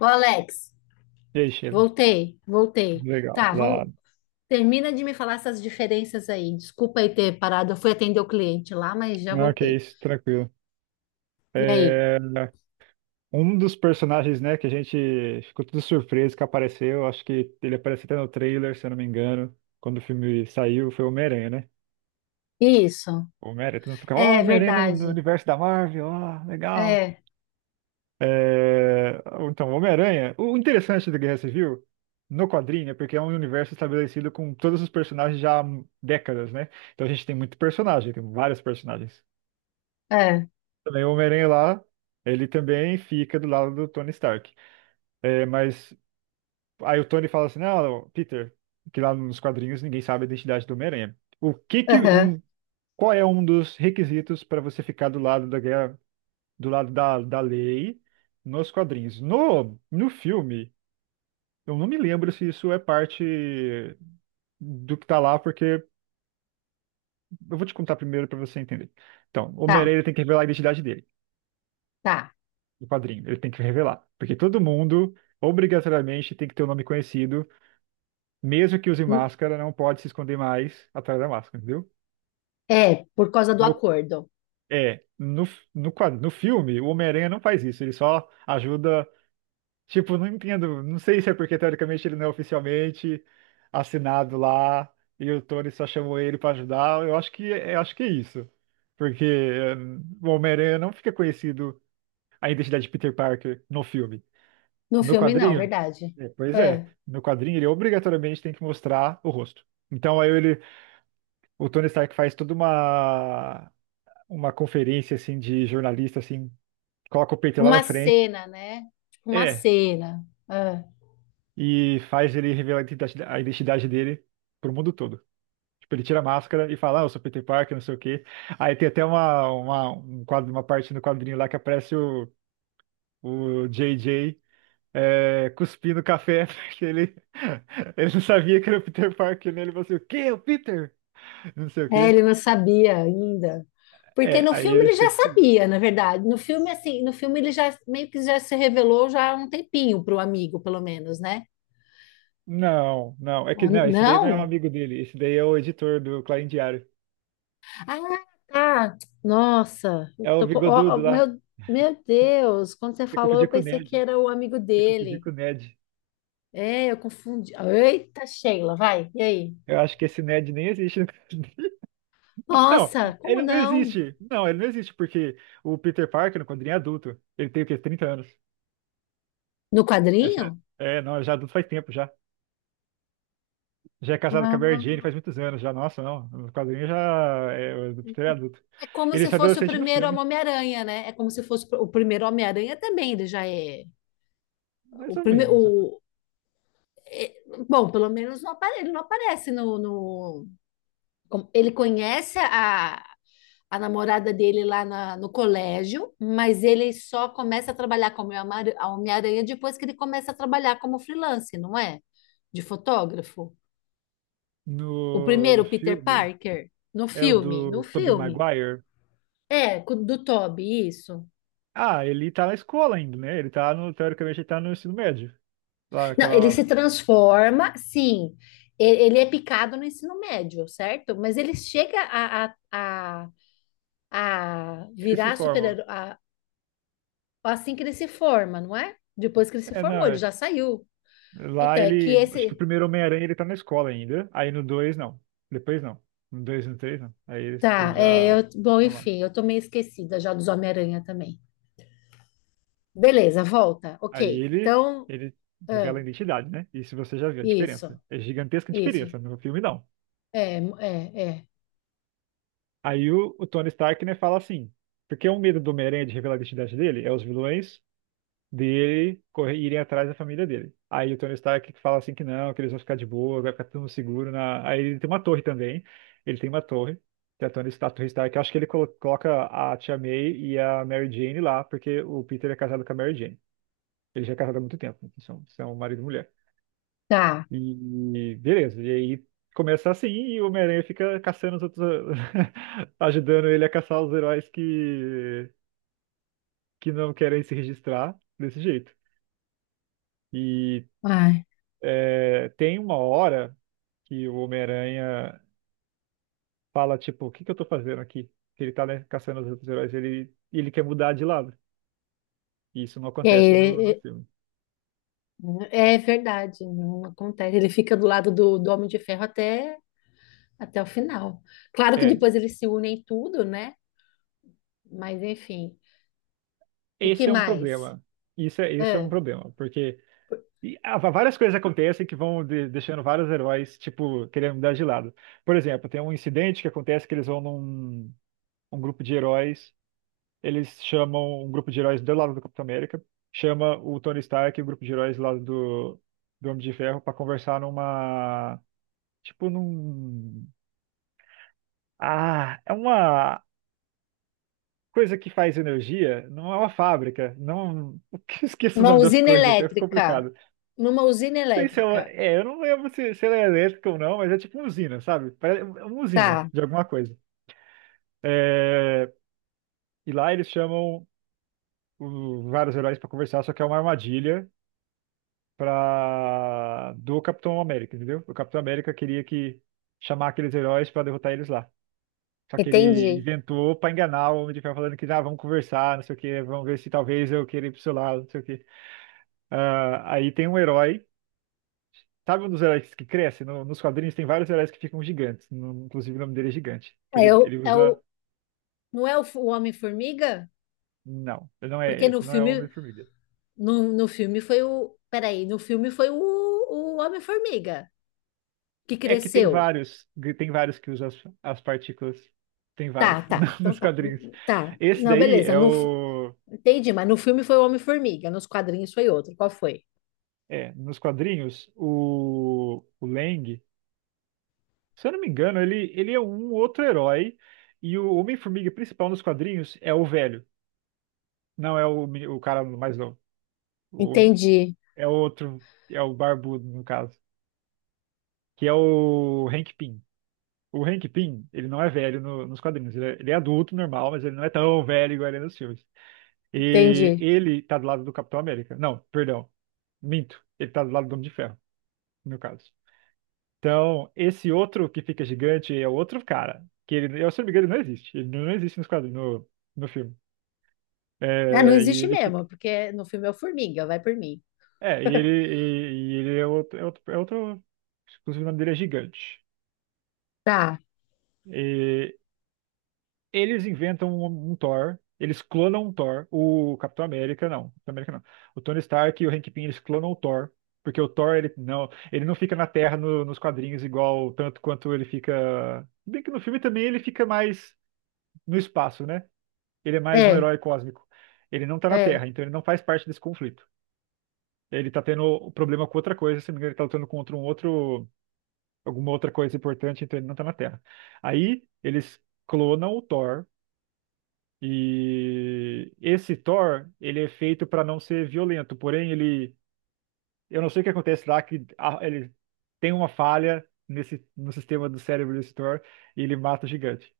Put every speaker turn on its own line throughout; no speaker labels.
Ô, Alex,
E aí, Sheila?
voltei.
Legal,
Tá,
da
vamos,
hora.
termina de me falar essas diferenças aí. Desculpa aí ter parado, eu fui atender o cliente lá, mas já
Não, que
voltei.
isso, tranquilo.
E aí?
É, um dos personagens, né, que a gente ficou tudo surpreso que apareceu, acho que ele apareceu até no trailer, se eu não me engano, quando o filme saiu, foi o Homem-Aranha, né?
Isso.
O Homem-Aranha, todo mundo fica, ó,
É
Homem-Aranha no
verdade.
universo da Marvel, ó, legal.
É,
É, então, o Homem-Aranha, o interessante do Guerra Civil, no quadrinho, é porque é um universo estabelecido com todos os personagens já há décadas, né? Então a gente tem muito personagem, tem vários personagens.
é.
Também o Homem-Aranha lá, ele também fica do lado do Tony Stark. É, mas aí o Tony fala assim, não, Peter, que lá nos quadrinhos ninguém sabe a identidade do Homem-Aranha. O que que
Aham.
um, qual é um dos requisitos para você ficar do lado da guerra, do lado da lei nos quadrinhos? No filme, eu não me lembro se isso é parte do que tá lá, porque eu vou te contar primeiro para você entender. Então, o
Tá,
Homem-Aranha tem que revelar a identidade dele.
tá.
Do padrinho. Ele tem que revelar. Porque todo mundo, obrigatoriamente, tem que ter o nome conhecido. Mesmo que use máscara, não pode se esconder mais atrás da máscara, entendeu?
É, por causa do
No-
acordo.
é, no, no filme, o Homem-Aranha não faz isso. Ele só ajuda. Tipo, não entendo. Não sei se é porque, teoricamente, ele não é oficialmente assinado lá. E o Tony só chamou ele pra ajudar. Eu acho que é isso. Porque o Homem-Aranha não fica conhecido a identidade de Peter Parker no filme.
No
No
filme, não,
quadrinho?
verdade.
É, pois é.
É.
No quadrinho ele obrigatoriamente tem que mostrar o rosto. Então aí ele, o Tony Stark faz toda uma conferência assim de jornalista assim, coloca o peito lá na
Uma
frente.
cena, né? Tipo, uma
É,
cena. É.
e faz ele revelar a identidade dele pro mundo todo. Tipo, ele tira a máscara e fala, ah, eu sou Peter Parker, não sei o quê. Aí tem até uma, um quadro, uma parte no quadrinho lá que aparece o JJ cuspindo café, porque ele, não sabia que era o Peter Parker, né? Ele falou assim, o quê? É o Peter? Não sei o
É,
quê.
ele não sabia ainda. Porque
É,
no
aí
filme
ele
ele
fica
já
descobrindo.
sabia, na verdade. No filme, assim, no filme ele já meio que já se revelou já há um tempinho para o amigo, pelo menos, né?
Não, não, é
Ó,
que não, esse daí não é um
não?
amigo dele, esse daí é o editor do Clarim Diário.
Ah, tá. Nossa, eu
É o
tô ó, ó,
bigodudo lá,
meu Deus, quando você
você
falou, eu
confundiu com o
pensei que
Ned,
era o amigo
você confundiu
dele.
com o Ned.
É, eu confundi. Eita, Sheila, vai, e aí?
Eu acho que esse Ned nem existe. Não,
Nossa, como
ele não
não?
existe. Não, ele não existe, porque o Peter Parker, quando ele é adulto, ele tem o quê? 30 anos.
No
Essa,
quadrinho?
é, não, já é adulto faz tempo já. Já é casado com a Mary Jane faz muitos anos já. Nossa, não. No quadrinho já é ele é adulto.
Como
Ele
se
é
fosse o
adolescente no
primeiro
filme,
Homem-Aranha, né? É como se fosse o primeiro Homem-Aranha também, ele já é o
mais ou menos.
primeiro. é- Bom, pelo menos ele não aparece Ele conhece a namorada dele no colégio, mas ele só começa a trabalhar como a Homem-Aranha depois que ele começa a trabalhar como freelance, não é? De fotógrafo. O
No
primeiro, Peter
filme
Parker, no
é o
filme, no
do Tobey
filme.
Maguire.
É, do Toby, isso.
Ah, ele tá na escola ainda, né? Ele tá no, teoricamente, ele tá no ensino médio. Lá
Não, ele
naquela.
se transforma, sim. Ele é picado no ensino médio, certo? Mas ele chega a, a
Ele se
virar
forma.
super-herói assim que ele se forma, não é? Depois que ele se
É, não,
formou, ele
é.
já saiu.
Lá
Então, é que
ele. Acho que o
esse.
primeiro Homem-Aranha ele tá na escola ainda. Aí no 2 não. Depois não. No 2 e no 3 não. Aí ele se
Tá, é,
já.
bom, enfim, eu tô meio esquecida já dos Homem-Aranha também. Beleza, volta. Ok.
Aí ele,
Então,
ele revela
ah,
a identidade, né? Isso você já viu a
isso,
diferença. É gigantesca a
isso.
diferença no filme, não.
É.
Aí o Tony Stark, né, fala assim, porque o medo do Homem-Aranha de revelar a identidade dele é os vilões dele correr, irem atrás da família dele. Aí o Tony Stark fala assim que não, que eles vão ficar de boa, vai ficar tudo seguro na... Aí ele tem uma torre também, ele tem uma torre, que é a Tony Stark, a Torre Stark. Eu acho que ele coloca a Tia May e a Mary Jane lá, porque o Peter é casado com a Mary Jane. Ele já é casado há muito tempo, são marido e mulher.
Tá.
E beleza, e aí começa assim e o Homem-Aranha fica caçando os outros, ajudando ele a caçar os heróis que não querem se registrar desse jeito. E
Ai.
é, tem uma hora que o Homem-Aranha fala, tipo, o que que eu tô fazendo aqui? Que ele tá, né, caçando os outros heróis, ele, quer mudar de lado. E isso não acontece no
É,
filme.
é verdade, não acontece. Ele fica do lado do, do Homem de Ferro até o final. Claro que
É,
depois eles se unem em tudo, né? Mas enfim. E que
esse é um
mais?
problema. Isso é um
Ah,
problema, porque E várias coisas acontecem que vão deixando vários heróis, tipo, querendo mudar de lado. Por exemplo, tem um incidente que acontece que eles vão num um grupo de heróis, eles chamam um grupo de heróis do lado do Capitão América, chama o Tony Stark e o grupo de heróis lá do Homem de Ferro para conversar numa, tipo, num... Ah, é uma coisa que faz energia, não é uma fábrica, não... Eu esqueço o
uma
nome das
usina
coisas, é
elétrica.
complicado.
Numa usina
Sei se é,
elétrica.
eu não lembro se ela é elétrica ou não, mas é tipo uma usina, sabe? Parece é uma usina
Tá,
de alguma coisa. É, e lá eles chamam vários heróis pra conversar, só que é uma armadilha pra, do Capitão América, entendeu? O Capitão América queria que chamar aqueles heróis pra derrotar eles lá. Só que ele
entendi.
inventou pra enganar o Homem de Ferro, falando que ah, vamos conversar, não sei o quê, vamos ver se talvez eu queira ir pro seu lado, não sei o quê. Ah, aí tem um herói. Sabe um dos heróis que cresce? Nos quadrinhos tem vários heróis que ficam gigantes. Inclusive o nome dele é gigante. Que
É
ele,
o, é
usa.
o, não é o, o Homem-Formiga?
Não, ele não
Porque
é
no
esse, não é o
filme,
Homem-Formiga.
no filme foi o. Peraí, no filme foi o Homem-Formiga que
É que tem
cresceu.
vários, tem vários que usam as partículas. Tem vários
Tá, tá. Então
nos
tá.
quadrinhos.
Tá.
Esse
Não,
daí
beleza.
é
No,
o.
Entendi, mas no filme foi o Homem-Formiga, nos quadrinhos foi outro. Qual foi?
É, nos quadrinhos, o Lang, se eu não me engano, ele, é um outro herói. E o Homem-Formiga principal nos quadrinhos é o velho. Não é o cara mais novo. O-
Entendi,
é outro, é o barbudo, no caso. Que é o Hank Pym. O Hank Pym, ele não é velho nos quadrinhos. Ele é adulto, normal, mas ele não é tão velho igual ele é nos filmes. E
entendi.
ele tá do lado do Capitão América. Não, perdão. Minto. Ele tá do lado do Homem de Ferro, no caso. Então, esse outro que fica gigante é outro cara. Que ele, eu, se não me engano, ele não existe. Ele não existe nos quadrinhos, no filme.
Ah, não
É, e
existe
ele fica.
mesmo, porque no filme é o Formiga, vai por mim.
É, e ele, e, e ele é outro, Inclusive, o nome dele é Gigante.
Tá,
E eles inventam um Thor, eles clonam um Thor, o Capitão América não, Capitão América não. O Tony Stark e o Hank Pym, eles clonam o Thor, porque o Thor, ele não fica na Terra nos quadrinhos igual tanto quanto ele fica, bem que no filme também ele fica mais no espaço, né? Ele é mais um
é,
herói cósmico. Ele não tá na
é.
Terra, então ele não faz parte desse conflito. Ele tá tendo o problema com outra coisa, se não me engano, ele tá lutando contra um outro, alguma outra coisa importante, então ele não tá na Terra. Aí eles clonam o Thor. E esse Thor, ele é feito para não ser violento, porém ele, eu não sei o que acontece lá que ele tem uma falha nesse no sistema do cérebro desse Thor e ele mata o gigante.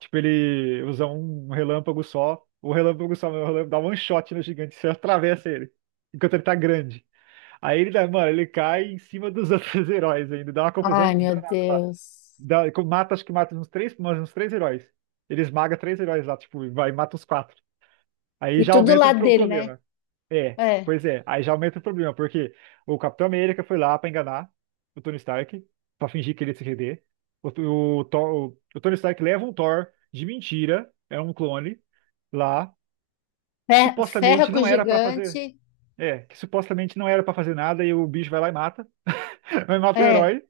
Tipo, ele usa um relâmpago só, o relâmpago dá one shot no gigante, você atravessa ele enquanto ele tá grande. Aí mano, ele cai em cima dos outros heróis ainda, dá uma confusão
Ai, meu
danada lá.
Deus.
Dá, mata, acho que mata uns três, mas uns três heróis. Ele esmaga três heróis lá, tipo, e vai e mata os quatro. Aí
E
já
tudo
aumenta
lá
o
dele, né?
problema. É,
É.
pois é. Aí já aumenta o problema, porque o Capitão América foi lá pra enganar o Tony Stark, pra fingir que ele ia se render. O, o Tony Stark leva um Thor de mentira, é um clone, lá, que
Ferra
supostamente
com o
não era pra fazer.
gigante,
É, que supostamente não era pra fazer nada e o bicho vai lá e mata. Vai matar o
é.
herói.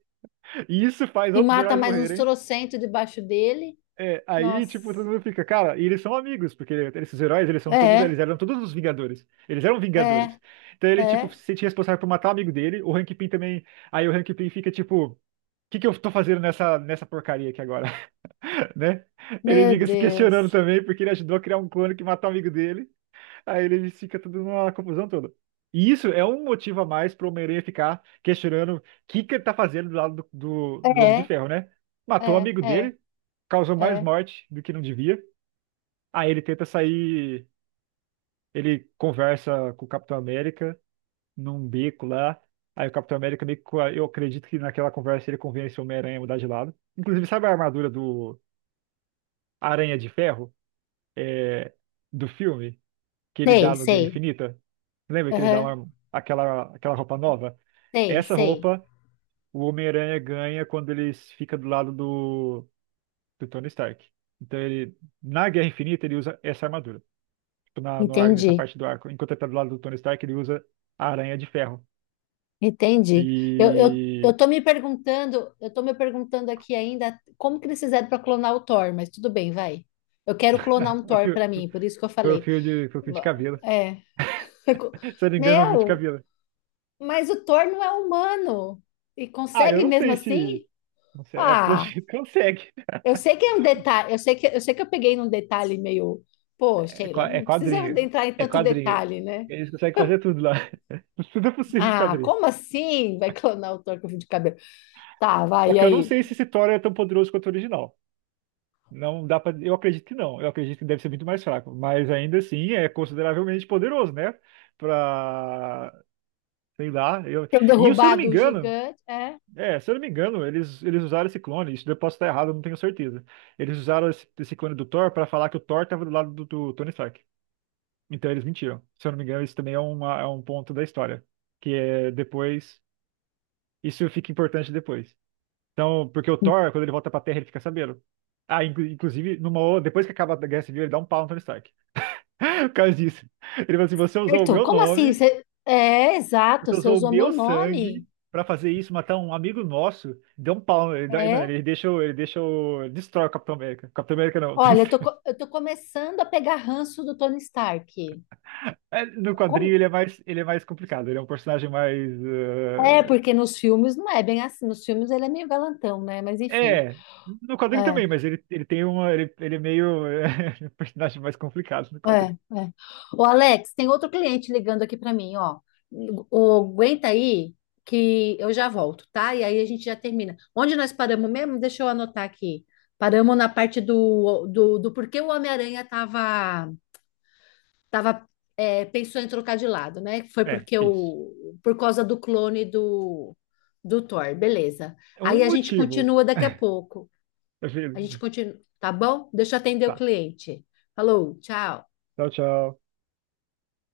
E isso faz
E
outros
mata
heróis
mais uns
morrerem.
trocentos debaixo dele.
É, aí,
Nossa.
tipo, todo mundo fica, cara, e eles são amigos, porque esses heróis, eles são todos,
É,
eles eram todos os Vingadores. Eles eram
é,
Vingadores. Então ele, tipo,
é.
se sentia responsável por matar o amigo dele, o Hank Pym também. Aí o Hank Pym fica, tipo, o que que eu tô fazendo nessa porcaria aqui agora, né? Ele
Meu
fica se questionando
Deus.
também, porque ele ajudou a criar um clone que matou o amigo dele. Aí ele fica tudo numa confusão toda. E isso é um motivo a mais pro Homem-Aranha ficar questionando o que que ele tá fazendo do lado do Homem de
É,
Ferro, né? Matou o
é,
amigo
é,
dele, causou mais
é.
morte do que não devia. Aí ele tenta sair, ele conversa com o Capitão América num beco lá. Aí o Capitão América meio que, eu acredito que naquela conversa ele convence o Homem-Aranha a mudar de lado. Inclusive, sabe a armadura do Aranha de Ferro? É, do filme? Que ele
Sei,
dá no Guerra
sei.
Infinita? Lembra que ele dá
Aham.
aquela roupa nova?
Sei,
Essa
sei.
roupa o Homem-Aranha ganha quando ele fica do lado do Tony Stark. Então ele, na Guerra Infinita, ele usa essa armadura. Tipo, na, no ar- nessa
Entendi,
parte do arco. Enquanto ele tá do lado do Tony Stark, ele usa a aranha de ferro.
entendi. Eu
E.
tô me perguntando, eu tô me perguntando aqui ainda como que eles fizeram para clonar o Thor, mas tudo bem, vai. Eu quero clonar um
o
Thor
fio-
para mim, por isso que eu
Foi o
falei.
fio de, foi o fio de
Va-
cabelo.
É.
Se eu não me engano, foi o fio de
Meu,
cabelo.
mas o Thor não é humano e
Ah, eu
consegue
não
mesmo
sei se.
assim?
Não sei, pelo
Ah,
jeito que consegue.
eu sei que é um detalhe, eu sei que eu sei que eu peguei num detalhe meio, pô,
É
Sheila,
qua- é
não precisa
quadrinho.
entrar em
É
tanto
quadrinho.
detalhe, né?
Eles conseguem fazer tudo lá. Tudo é possível dos
Ah,
quadrinhos.
como assim vai clonar o Thor com fio de cabelo? Tá,
Só
vai, e
que eu não
aí?
sei se esse Thor é tão poderoso quanto o original. Não dá para, eu acredito que não. Eu acredito que deve ser muito mais fraco, mas ainda assim é consideravelmente poderoso, né? Pra, sei lá, eu...
Ter
E se eu não me
derrubado o
engano,
gigante. É,
eles usaram esse clone, isso eu posso estar errado, eu não tenho certeza. Eles usaram esse clone do Thor para falar que o Thor tava do lado do Tony Stark. Então eles mentiram. Se eu não me engano, isso também é é um ponto da história, que é depois, isso fica importante depois. Então, porque o Thor, quando ele volta pra Terra, ele fica sabendo. Ah, inclusive, depois que acaba a Guerra Civil, ele dá um pau no Tony Stark. Por causa disso. Ele fala assim: você usou o
certo.
meu
Como assim?
nome,
É, exato,
você
você
usou o
usou meu
meu
nome.
sangue pra fazer isso, matar um amigo nosso. Deu um pau. Mano,
É.
ele deixa, destrói o Capitão América. Capitão América não, o Tony
Olha, eu tô,
Stark.
eu tô começando a pegar ranço do Tony Stark.
É, no quadrinho
Como-
ele é mais, complicado, ele é um personagem mais.
É,
eh,
porque nos filmes não é bem assim. Nos filmes ele é meio galantão, né? Mas enfim.
É, no quadrinho
É.
também, mas ele, tem uma. Ele é meio. Um personagem mais complicado no
É,
quadrinho.
é. Ô, Alex, tem outro cliente ligando aqui para mim, ó. O, aguenta aí que eu já volto, tá? E aí a gente já termina. Onde nós paramos mesmo? Deixa eu anotar aqui. Paramos na parte do porquê o Homem-Aranha tava, é, pensou em trocar de lado, né? Foi
É,
porque
isso.
o, por causa do clone do, do Thor, beleza.
É
Aí
um
a gente
motivo.
continua daqui a pouco.
Eu
A gente continua, tá bom? Deixa eu atender o
Tá.
cliente. Falou, tchau.
Tchau, tchau.